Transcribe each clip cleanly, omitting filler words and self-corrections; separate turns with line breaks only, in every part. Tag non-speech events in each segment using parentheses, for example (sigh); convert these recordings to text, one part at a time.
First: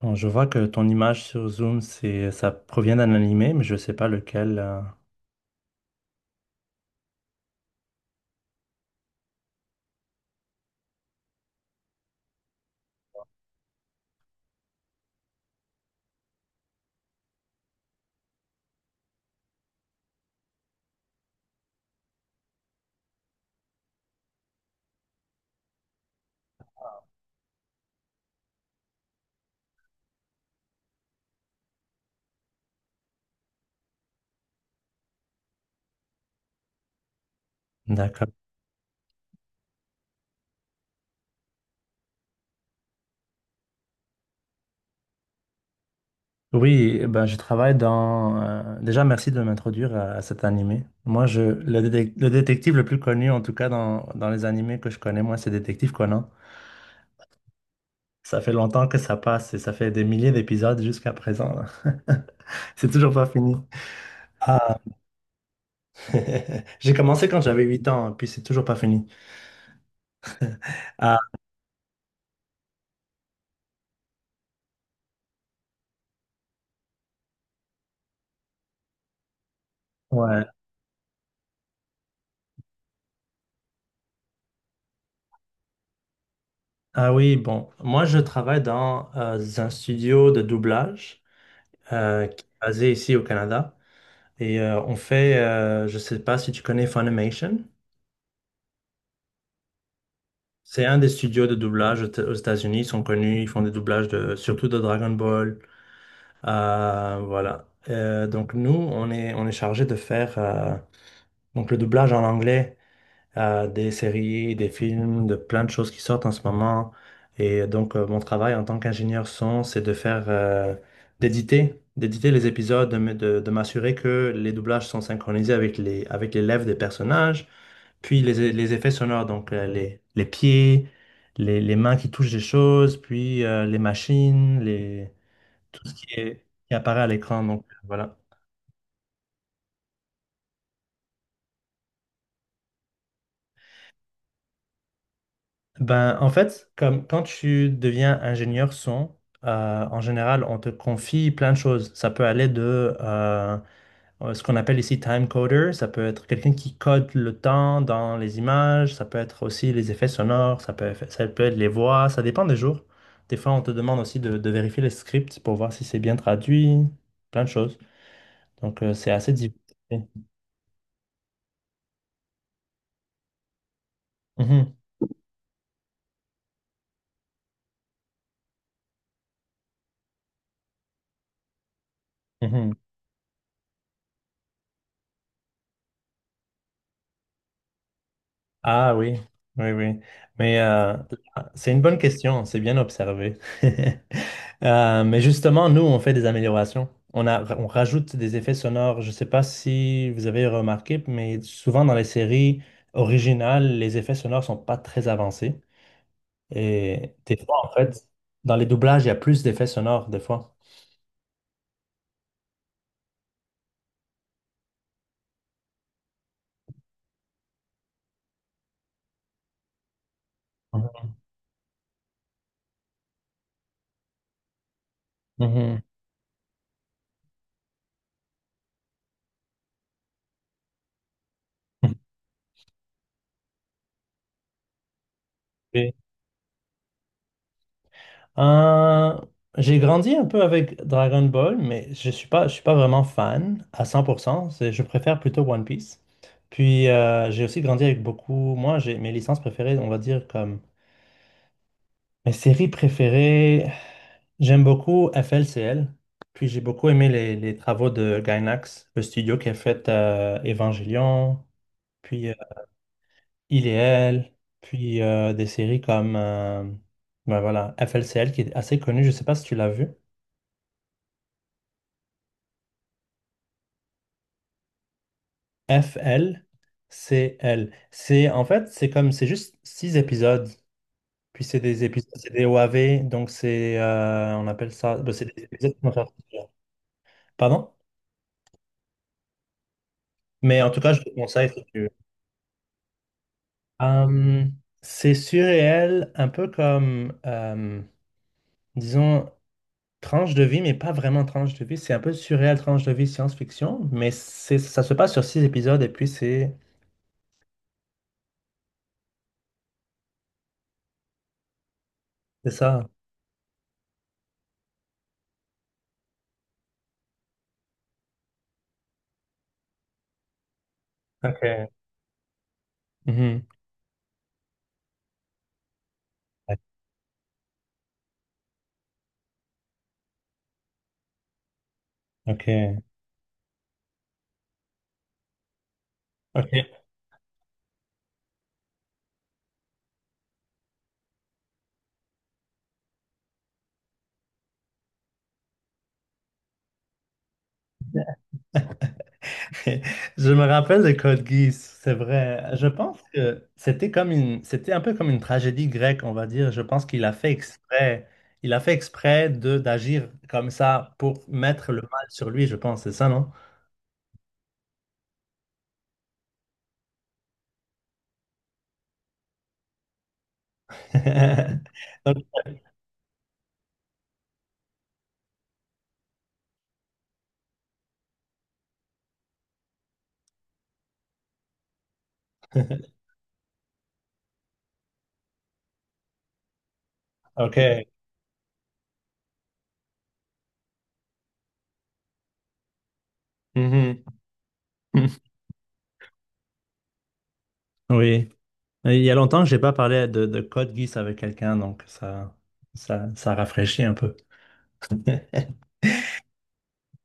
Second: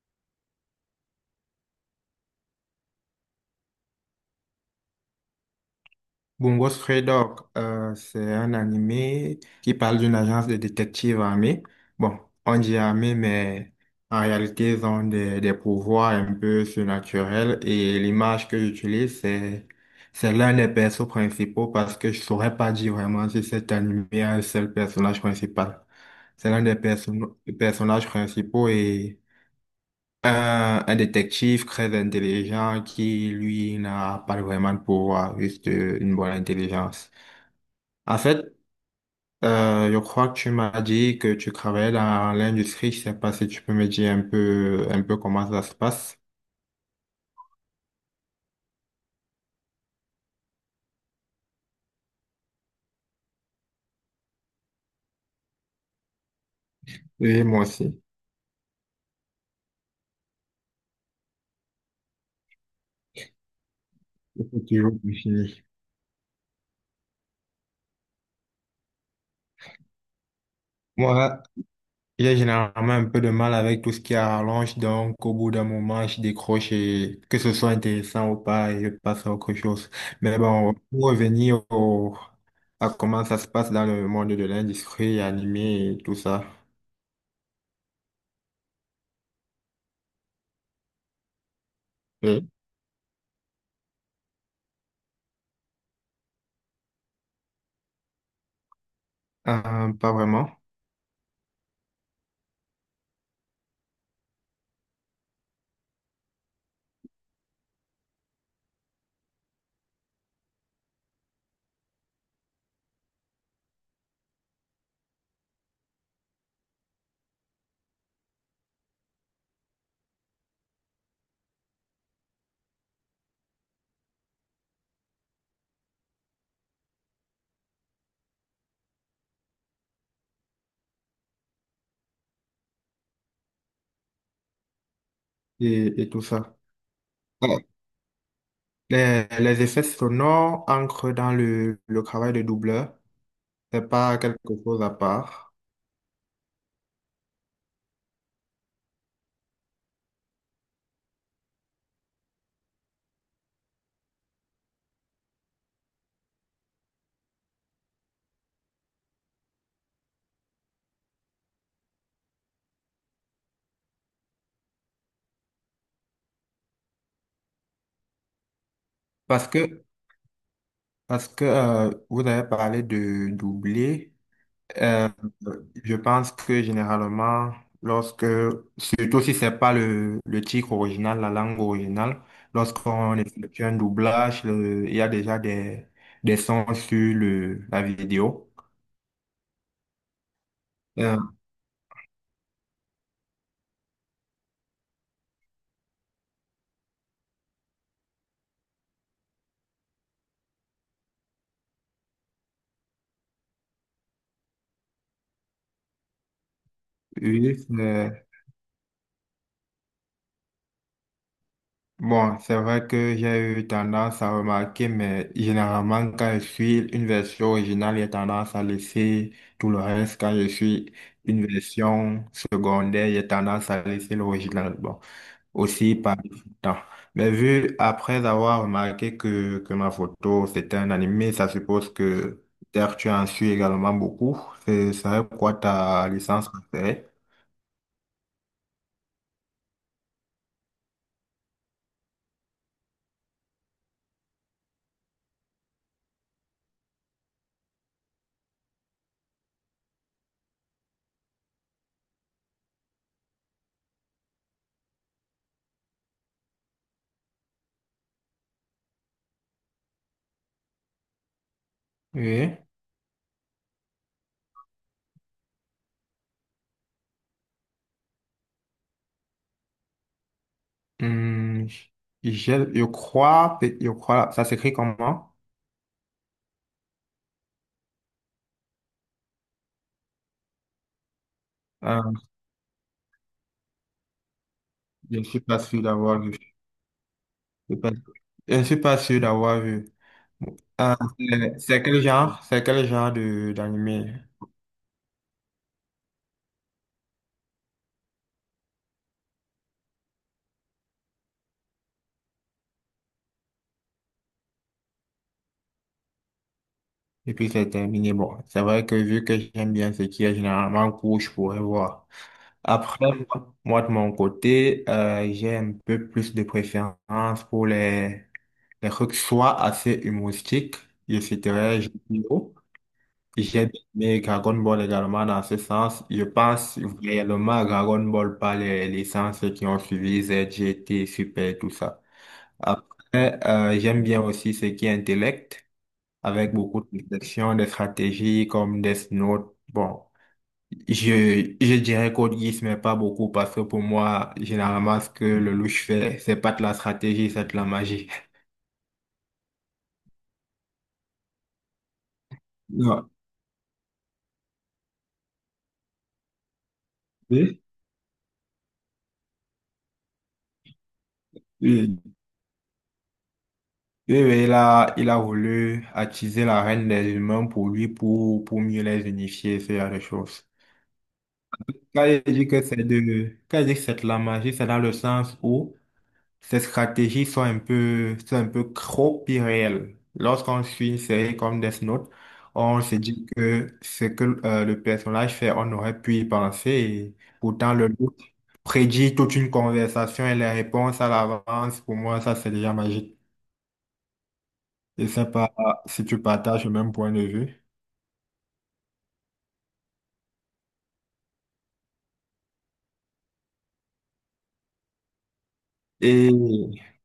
Bon, je vois que ton image sur Zoom, ça provient d'un animé, mais je ne sais pas lequel.
Bungo Stray Dog, c'est un animé qui parle d'une agence de détectives armés. Bon, on dit armés, mais en réalité, ils ont des pouvoirs un peu surnaturels. Et l'image que j'utilise, c'est l'un des persos principaux parce que je saurais pas dire vraiment si cet animé a un seul personnage principal. C'est l'un des personnages principaux et un détective très intelligent qui, lui, n'a pas vraiment de pouvoir, juste une bonne intelligence. En
D'accord.
fait, je crois que tu m'as dit que tu travaillais dans l'industrie. Je sais pas si tu peux me dire un peu comment ça se passe.
Oui, eh ben, je travaille dans... Déjà, merci de m'introduire à cet animé. Moi, je... le détective le plus connu, en tout cas dans les animés que je connais, moi, c'est Détective Conan.
Et moi aussi.
Ça fait longtemps que ça passe et ça fait des milliers d'épisodes jusqu'à présent. Là. (laughs) C'est toujours pas fini.
Je toujours plus fini.
(laughs) J'ai commencé quand j'avais 8 ans, puis c'est toujours pas fini. Ah,
Moi, j'ai généralement un peu de mal avec tout ce qui est rallonge, donc au bout d'un moment, je décroche et que ce soit intéressant ou pas, et je passe à autre chose. Mais
ouais.
bon, pour revenir à comment ça se passe dans le monde de l'industrie animée et tout ça.
Ah oui, bon, moi je travaille dans un studio de doublage qui est
Oui.
basé ici au Canada et on fait, je sais pas si tu connais Funimation,
Pas vraiment.
c'est un des studios de doublage aux États-Unis, ils sont connus, ils font des doublages de, surtout de Dragon Ball, voilà. Donc nous, on est chargé de faire donc le doublage en anglais à des séries, des films, de plein de choses qui sortent en ce moment. Et donc, mon travail en tant qu'ingénieur son, c'est de faire, d'éditer les épisodes, de m'assurer que les doublages sont synchronisés avec avec les lèvres des personnages, puis les effets sonores, donc les pieds, les mains qui touchent des choses, puis les machines. Tout ce
Et,
qui
et tout ça.
qui apparaît à l'écran.
Ah,
Donc, voilà.
les effets sonores entrent dans le travail de doubleur. C'est pas quelque chose à part.
Ben, en fait, comme quand tu deviens ingénieur son, en général, on te confie plein de choses. Ça peut aller de ce qu'on appelle ici time coder. Ça peut être quelqu'un qui code le temps dans les images. Ça peut être aussi les effets sonores. Ça peut être les voix. Ça dépend des jours. Des fois, on te demande aussi de vérifier les scripts pour voir si c'est bien traduit. Plein de choses. Donc, c'est assez
Parce
difficile.
que, parce que vous avez parlé de doubler.
Mhm,
Euh, je pense que généralement, lorsque, surtout si c'est pas le titre original, la langue originale,
mhm.
lorsqu'on effectue un doublage, il y a déjà des sons sur le, la vidéo.
Ah oui, oui, oui. Mais
Euh,
c'est une bonne question, c'est bien observé. (laughs) Mais justement, nous, on fait des améliorations. On rajoute des effets sonores. Je ne sais pas si vous avez remarqué, mais souvent dans les séries originales, les effets sonores sont pas très avancés. Et des fois,
oui.
en fait, dans les doublages, il y a plus d'effets sonores, des fois.
Bon, c'est vrai que j'ai eu tendance à remarquer, mais généralement, quand je suis une version originale, j'ai tendance à laisser tout le reste. Quand je suis une version secondaire, j'ai tendance à laisser l'original. Bon,
Mhm.
aussi par temps. Mais vu, après avoir remarqué que ma photo, c'était un animé, ça suppose que peut-être tu en suis également beaucoup. C'est quoi
Mhm.
ta licence préférée?
Euh, j'ai grandi un peu avec Dragon Ball, mais je suis pas vraiment fan à 100%. C'est- Je préfère plutôt One Piece. Puis j'ai aussi grandi avec beaucoup. Moi, j'ai mes licences préférées, on va dire comme mes séries préférées. J'aime beaucoup F L C L. Puis j'ai beaucoup aimé les travaux de Gainax, le studio qui a fait Evangelion, puis
Oui.
Il et Elle, puis des séries comme ben voilà, F L C L qui est assez connu. Je sais pas si tu l'as vu.
Hum, je, je crois, ça s'écrit comment?
F-L-C-L. C'est, en fait, c'est comme, c'est juste six épisodes. Puis c'est des épisodes,
Euh,
c'est des OAV, donc c'est, on appelle ça, ben,
je
c'est
ne suis
des
pas
épisodes qui
sûr
vont faire
d'avoir vu.
plusieurs. Pardon?
Je ne suis pas sûr d'avoir vu.
Mais en tout cas, je te conseille
C'est
si tu
c'est
veux.
quel genre? C'est quel genre de d'animé?
Euh, c'est surréel, un peu comme, disons, tranche de vie, mais pas vraiment tranche de vie. C'est un peu surréel, tranche de vie, science-fiction, mais c'est, ça se passe sur six épisodes et puis
Et puis c'est terminé. Bon, c'est vrai que vu que j'aime bien ce qui est généralement court, je pourrais voir.
c'est ça.
Après, moi, de mon côté, j'ai un peu plus de préférence pour les trucs soit assez humoristiques, je
Ok.
citerai Jeux vidéo.
Mhm.
J'ai aimé Dragon Ball également dans ce sens. Je
Ouais,
pense réellement Dragon Ball par les licences qui ont suivi ZGT, Super, tout ça.
Ok.
Après, j'aime bien aussi ce qui est intellect,
Ok.
avec beaucoup de réflexion, des stratégies comme Death Note. Bon, je dirais Code Geass, mais pas beaucoup parce que pour moi, généralement, ce que le louche fait, c'est pas de la stratégie, c'est de la magie. (laughs)
(laughs) Je me rappelle de Code Geass, c'est vrai. Je pense
Non.
que c'était un peu comme une tragédie grecque, on va dire. Je pense qu'il a fait
Oui,
exprès, il a fait exprès de d'agir comme ça pour mettre le
oui.
mal sur lui, je pense, c'est ça, non?
Oui, oui, il a voulu attiser la reine des humains pour lui, pour mieux les unifier, ce genre de choses.
(laughs)
Quand il
Donc,
dit quand il dit que c'est de la magie, c'est dans le sens où ces stratégies sont un peu trop irréelles. Lorsqu'on suit une série comme Death Note, on se dit que ce que le personnage fait, on aurait pu y penser et pourtant
Ok.
le doute prédit toute une conversation et les réponses à l'avance. Pour moi, ça, c'est déjà magique.
Mhm.
C'est
(laughs)
sympa si tu partages le même point de vue.
Oui. Il y a longtemps que j'ai pas parlé de Code Geass avec quelqu'un, donc ça rafraîchit un peu.
Et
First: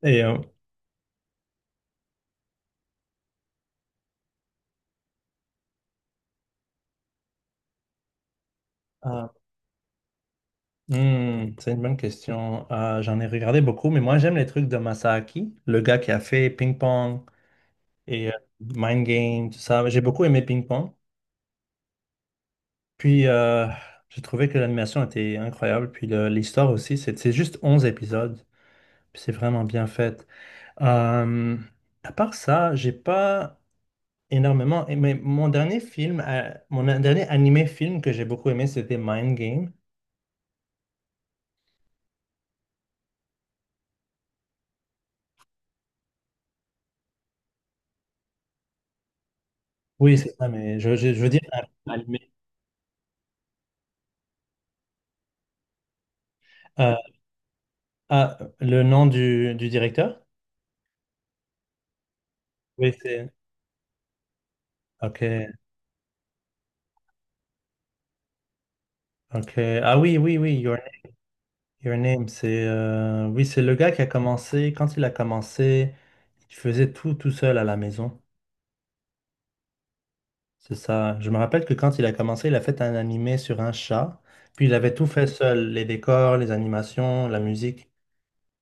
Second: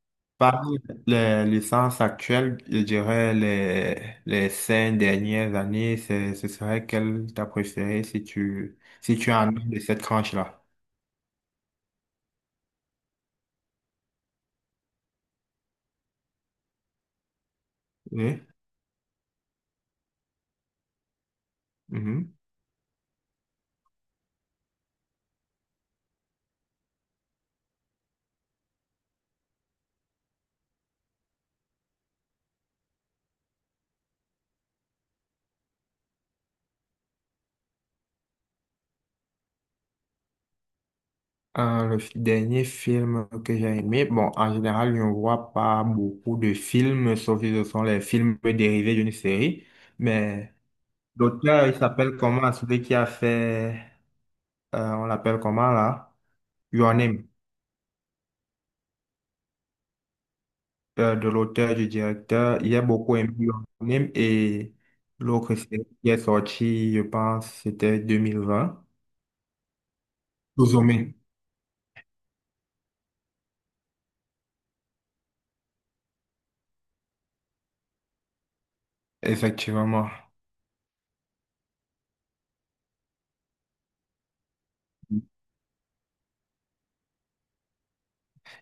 Et
parmi les licences actuelles, je dirais les cinq dernières années, ce serait quelle t'as préférée si tu en as de cette tranche-là?
hmm, c'est une bonne question. J'en ai regardé beaucoup, mais moi j'aime les trucs de Masaaki, le gars qui a fait Ping Pong et
Oui.
Mind Game, tout ça. J'ai beaucoup aimé Ping Pong.
Mhm.
Puis j'ai trouvé que l'animation était incroyable. Puis l'histoire aussi, c'est juste 11 épisodes. Puis c'est vraiment bien fait. Euh, à part ça, j'ai pas énormément aimé. Mon dernier film, mon dernier animé film que j'ai beaucoup aimé, c'était Mind Game.
Le dernier film que j'ai aimé, bon, en général, je ne vois pas beaucoup de films, sauf si ce sont les films dérivés d'une série.
Oui, c'est ça,
Mais
mais je veux dire
l'auteur, il s'appelle
animé.
comment? Celui qui a fait, on l'appelle comment là?
Euh,
Your Name,
ah, le nom du directeur?
de l'auteur, du directeur. J'ai
Oui,
beaucoup
c'est.
aimé Your Name et
Ok,
l'autre série qui est sorti, je pense, c'était 2020.
ok. Ah oui, oui, oui, Your,
Suzume,
Your Name, c'est. Euh, oui, c'est le gars qui a commencé. Quand il a commencé, il faisait tout tout seul à la maison.
effectivement.
C'est ça. Je me rappelle que quand il a commencé, il a fait un animé sur un chat. Puis il avait tout fait seul, les décors, les animations, la musique.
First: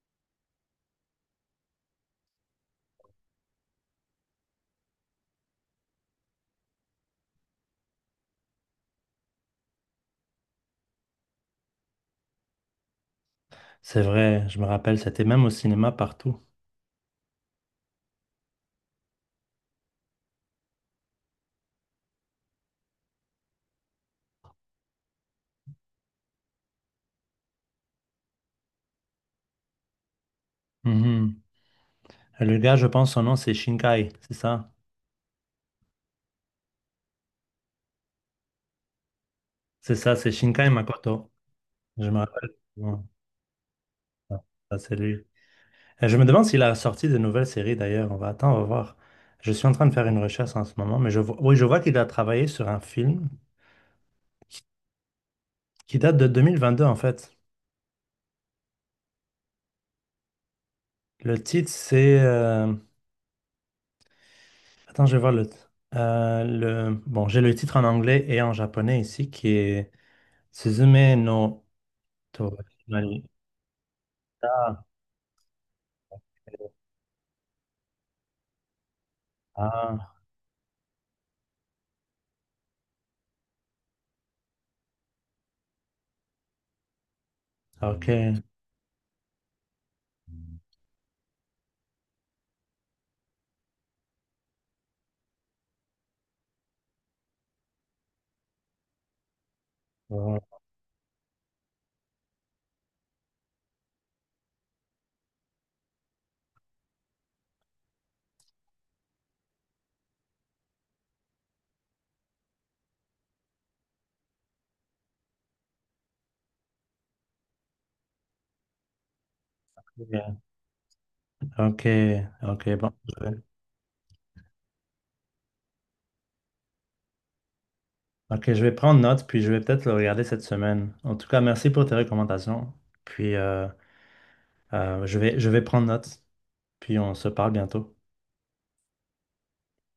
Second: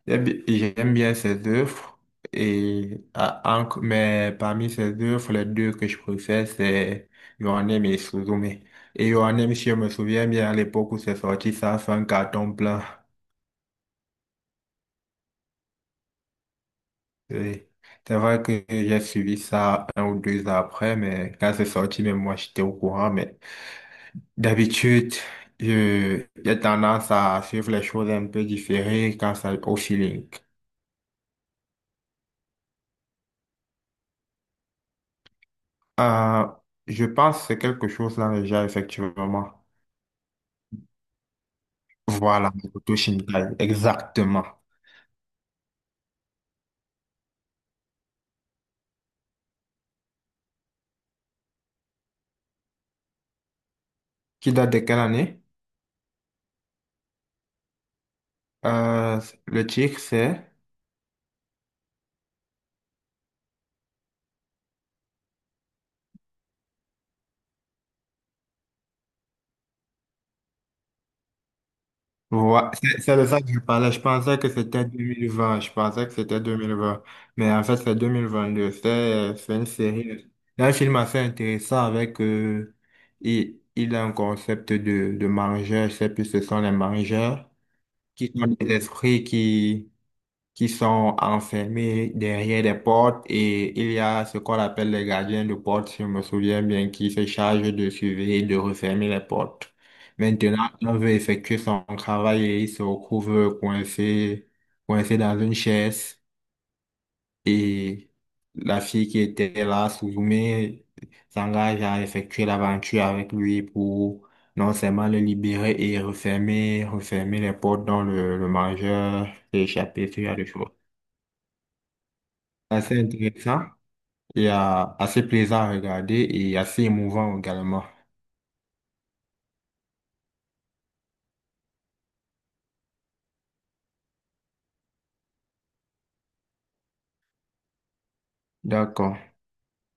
J'aime bien ses œuvres, et, ah, mais parmi ses œuvres, les deux que je préfère, c'est Your Name et Suzume. Et Your Name, si je me souviens bien, à l'époque où c'est sorti, ça a fait un carton plein.
C'est vrai, je me rappelle, c'était même au cinéma partout.
Oui. C'est vrai que j'ai suivi ça un ou deux ans après, mais quand c'est sorti, même moi, j'étais au courant. Mais d'habitude, j'ai tendance à suivre les choses un peu différées quand ça au feeling.
Mhm. Le gars, je pense, son nom, c'est Shinkai, c'est ça?
Euh, je pense que c'est quelque chose là déjà, effectivement.
C'est ça, c'est Shinkai Makoto. Je me rappelle.
Voilà, Makoto
Bon,
Shinkai, exactement.
ça, c'est lui. Je me demande s'il a sorti de nouvelles séries d'ailleurs. On va attendre, on va voir. Je suis en train de faire une recherche en ce moment, mais je vois, oui, je vois qu'il a travaillé sur un film
Qui date de quelle année?
qui date de 2022 en fait.
Euh, le titre, c'est?
Le titre, c'est... attends, je vais voir le... euh, Bon, j'ai le titre en anglais et en japonais ici qui est Suzume no
Ouais, c'est
Toranari.
de ça que je parlais. Je pensais que
Ah,
c'était 2020. Je pensais que c'était 2020. Mais en fait, c'est 2022. C'est une
ah,
série. C'est un film assez intéressant avec... il a un concept de mangeurs. Je sais plus ce sont les mangeurs
ok.
qui sont des esprits qui sont enfermés derrière des portes et il y a ce qu'on appelle les gardiens de porte, si je me souviens bien, qui se chargent de surveiller et de refermer les portes.
Ok,
Maintenant, on veut effectuer son travail et il se retrouve coincé, coincé dans une chaise et la fille qui était là, Suzume, s'engage à effectuer l'aventure avec lui pour non seulement le libérer et refermer, refermer les portes dont le mangeur s'est échappé, ce genre de choses
ok, ok, bon.
assez intéressant et assez plaisant à regarder et assez émouvant également.
Ok, je vais prendre note, puis je vais peut-être le regarder cette semaine. En tout cas, merci pour tes recommandations. Puis, je vais prendre note, puis on se parle bientôt.
D'accord.